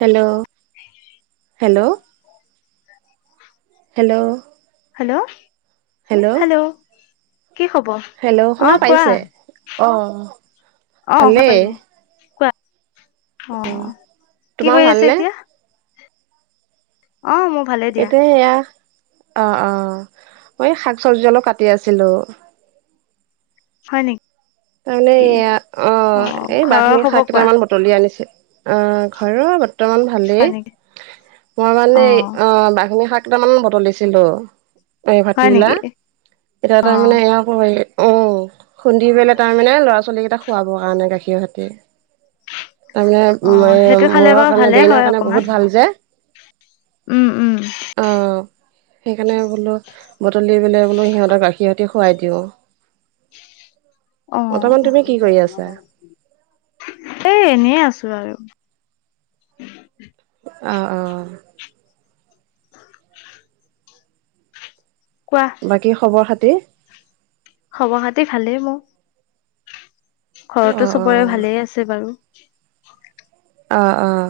Hello hello. Hello. Hello hello কি খবৰ? Hello অ শুনা কোৱা পাইছে অ। অ শুনা ভালেই পাইছোঁ। কোৱা? অ কি তোমাৰ কৰি আছে ভালনে এতিয়া? অ মব। এতিয়া এয়া অ অ মই শাক চব্জি অলপ কাটি আছিলো। হয় নেক- তাৰমানে এয়া অ এই ঘৰৰ বাক্ষ্মী শাক খবৰ কোৱা কেইটামান ব- তলি আনিছে। অ ঘৰৰ বত- ৰ্তমান ভালেই হয় নেকি মই মানে অ বাক্ষ্মী শাক কেইটামান বুটলিছিলো এই ভাটি হয় বিলা নেকি এতিয়া অ তাৰমানে। উ উম খুন্দি পেলাই তাৰমানে ল'ৰা ছোৱালী কেইটাক খুৱাবৰ কাৰণে গাখীৰ সৈতে। অ তাৰমানে সেইটো মূ খালে মূৰৰ বাৰু কাৰণে ভালে হয় ব্ৰেইনৰ কাৰণে অকমান বহুত ভাল যে। উম উম। অ সেইকাৰণে বোলো বুটলি পেলাই বোলো সিহঁতক গাখীৰ সৈতে খোৱাই দিওঁ। অ বৰ্তমান তুমি কি কৰি আছা এই এনে আছো আৰু। অ অ। কোৱা? কি খবৰ খাতি? খবৰ খাতি ভালেই মো। ঘৰতো অঁ চবৰে অঁ ভালেই আছে বাৰু। অ অ।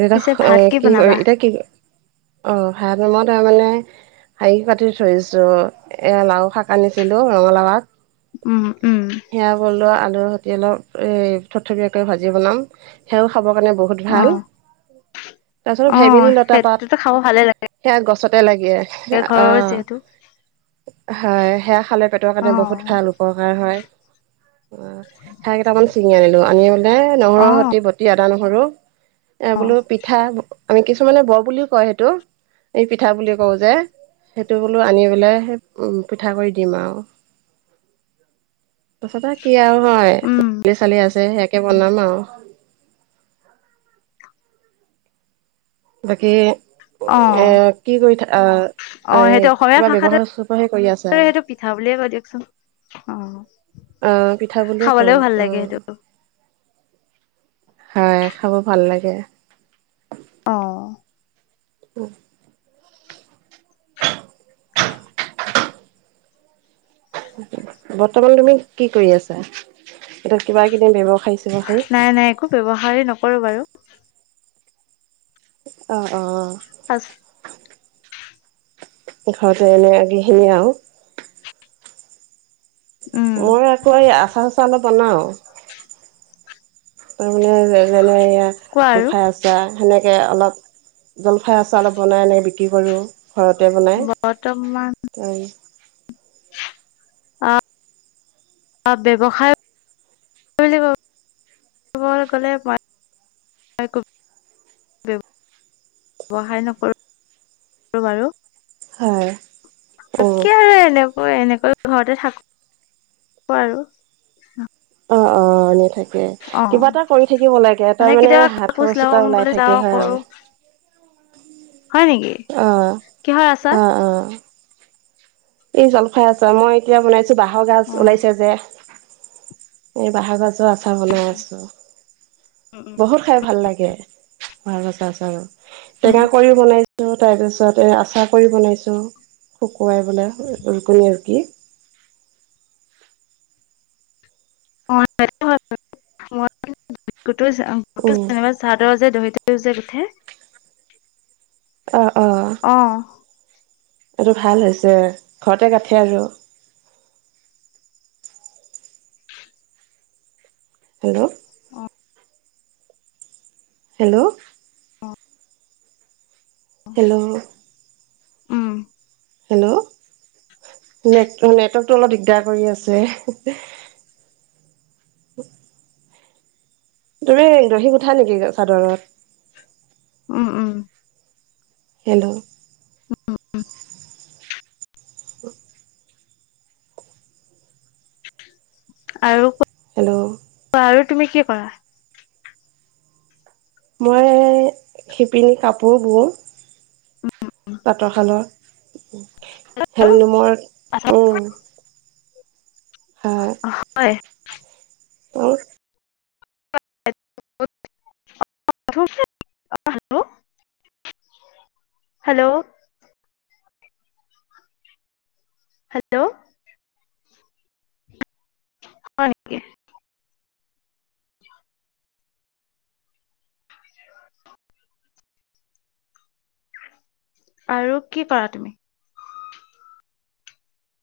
এয়া পিছে ভাত কি কৰি বনাবা এতিয়া কি কৰি অ সাত নমত তাৰ মানে। হাই পাতি থৈছো এয়া লাও শাক আনিছিলো ৰঙালাও আক। উম, উম। সেয়া বলোৱা আলুৰ সতিয়ে অলপ এ থথপিয়াকে ভাজি বনাম। সেয়াও খাবৰ কাৰণে বহুত। অ ভাল, তাৰিছত অ ভেবেলি লতা পাত সেইটোতো খাব ভালে লাগে সেয়া গছতে লাগে এ ঘৰৰ যিহেতু আহ। হয় সেয়া খালে পেটৰ অ কাৰণে বহুত ভাল উপকাৰ হয়। অ থাই কেইটামান ছিঙি আনিলো, আনি বোলে অ নহৰুৰ সতি বতি আদা, নহৰু এ অ বোলো পিঠা, আমি কিছুমানে বৰ বুলিও কয় সেইটো এই পিঠা বুলি কওঁ যে। সেইটো বোলো আনি পেলাই উম পিঠা কৰি দিম আও। তাৰছতে আৰু কি আও হয়, উম, দালি চালি আছে সেয়াকে বনাম আও। বাকী এ অ', কি কৰি থা অ', সেইটো অসমীয়া কিবা ভাষাটো ব্যৱহাৰ চপে কৰি আছা। সেইটো পিঠা বুলিয়ে কয় দিয়কচোন অ, অ', পিঠা বুলিয়ে কওঁ খাবলেও ভাল লাগে অ', সেইটো। হয়, খাব ভাল লাগে। অ'হ। উহ। বৰ্তমান তুমি কি কৰি আছা? এতিয়া কিবা - কিদে ব্যৱসায়ী চ্যৱসায়ী? নাই নাই একো ব্যৱহাৰেই নকৰো বাৰু। অ, অ। আচ ঘৰতে এনে কি খিনিয়ে আও। উম, মই আকৌ এই আচাৰ - চাচাৰ অলপ বনাও, তাৰমানে মানে কোৱা এয়া আৰু খাই আচ যা সেনেকে অলপ জলফাই আচাৰ অলপ বনাই এনেকৈ বিক্ৰী কৰোঁ। ঘৰতে বনাই বৰ্তমান ত বা ব্যৱসায় কি বুলি ক'লে বাই ক ব্যবসায় নকৰো বাৰু। হয়। কি আৰু এনেকৈ - এনেকৈ ঘৰতে থাক আৰু। অহ অহ এনে থাক কে অ', কিবা এটা কৰি থাকিব লাগে তাৰ মানে কেতিয়াবা হাত কাপোৰ খৰচ চিলাব এটা মন গ'লে ওলাই যাওঁ থাকে কৰো হয়। হয় নিকি? অহ অহ অহ। এই জলফাই আচাৰ, মই এতিয়া বনাইছো বাঁহৰ গাজ অ', ওলাইছে যে এই বাঁহৰ গাজ আচাৰ বনাই আছো, উম, উম, বহুত খাই ভাল লাগে ভাল আচাৰ- চাৰৰ। উম টেঙা কৰিও বনাইছো তাৰ পিছত এ আচাৰ কৰি বনাইছো শুকুৱাই বোলে। উম উম কোনে আৰু কি! কতো চিনিমা উম চাই। [inaudible] চাদৰ যে দহী থৈ যে গুঠে। অ'হ, অ'হ। অ'হ। এইটো ভাল হৈছে ঘৰতে গাঠে আৰু। হেল্ল'! অ। হেল্ল'! হেল্ল' উ'ম। হেল্ল! ' নেট নেটৱৰ্কটো অলপ দিগদাৰ কৰি আছে। তুমি দহি গোঠা নেকি চাদৰত? উম উম। হেল্ল'! উ উ উ। [inaudible] আৰু কো হেল্ল'। কোৱা আৰু তুমি কি কৰা? মই শিপিনী কাপোৰ বওঁ পাতৰশালত। হেললোমৰ উম। হয়। অ। [unintelligible] অ, হেল্ল। হেল্ল' হেল্ল' হয় নেকি? আৰু কি কৰা তুমি?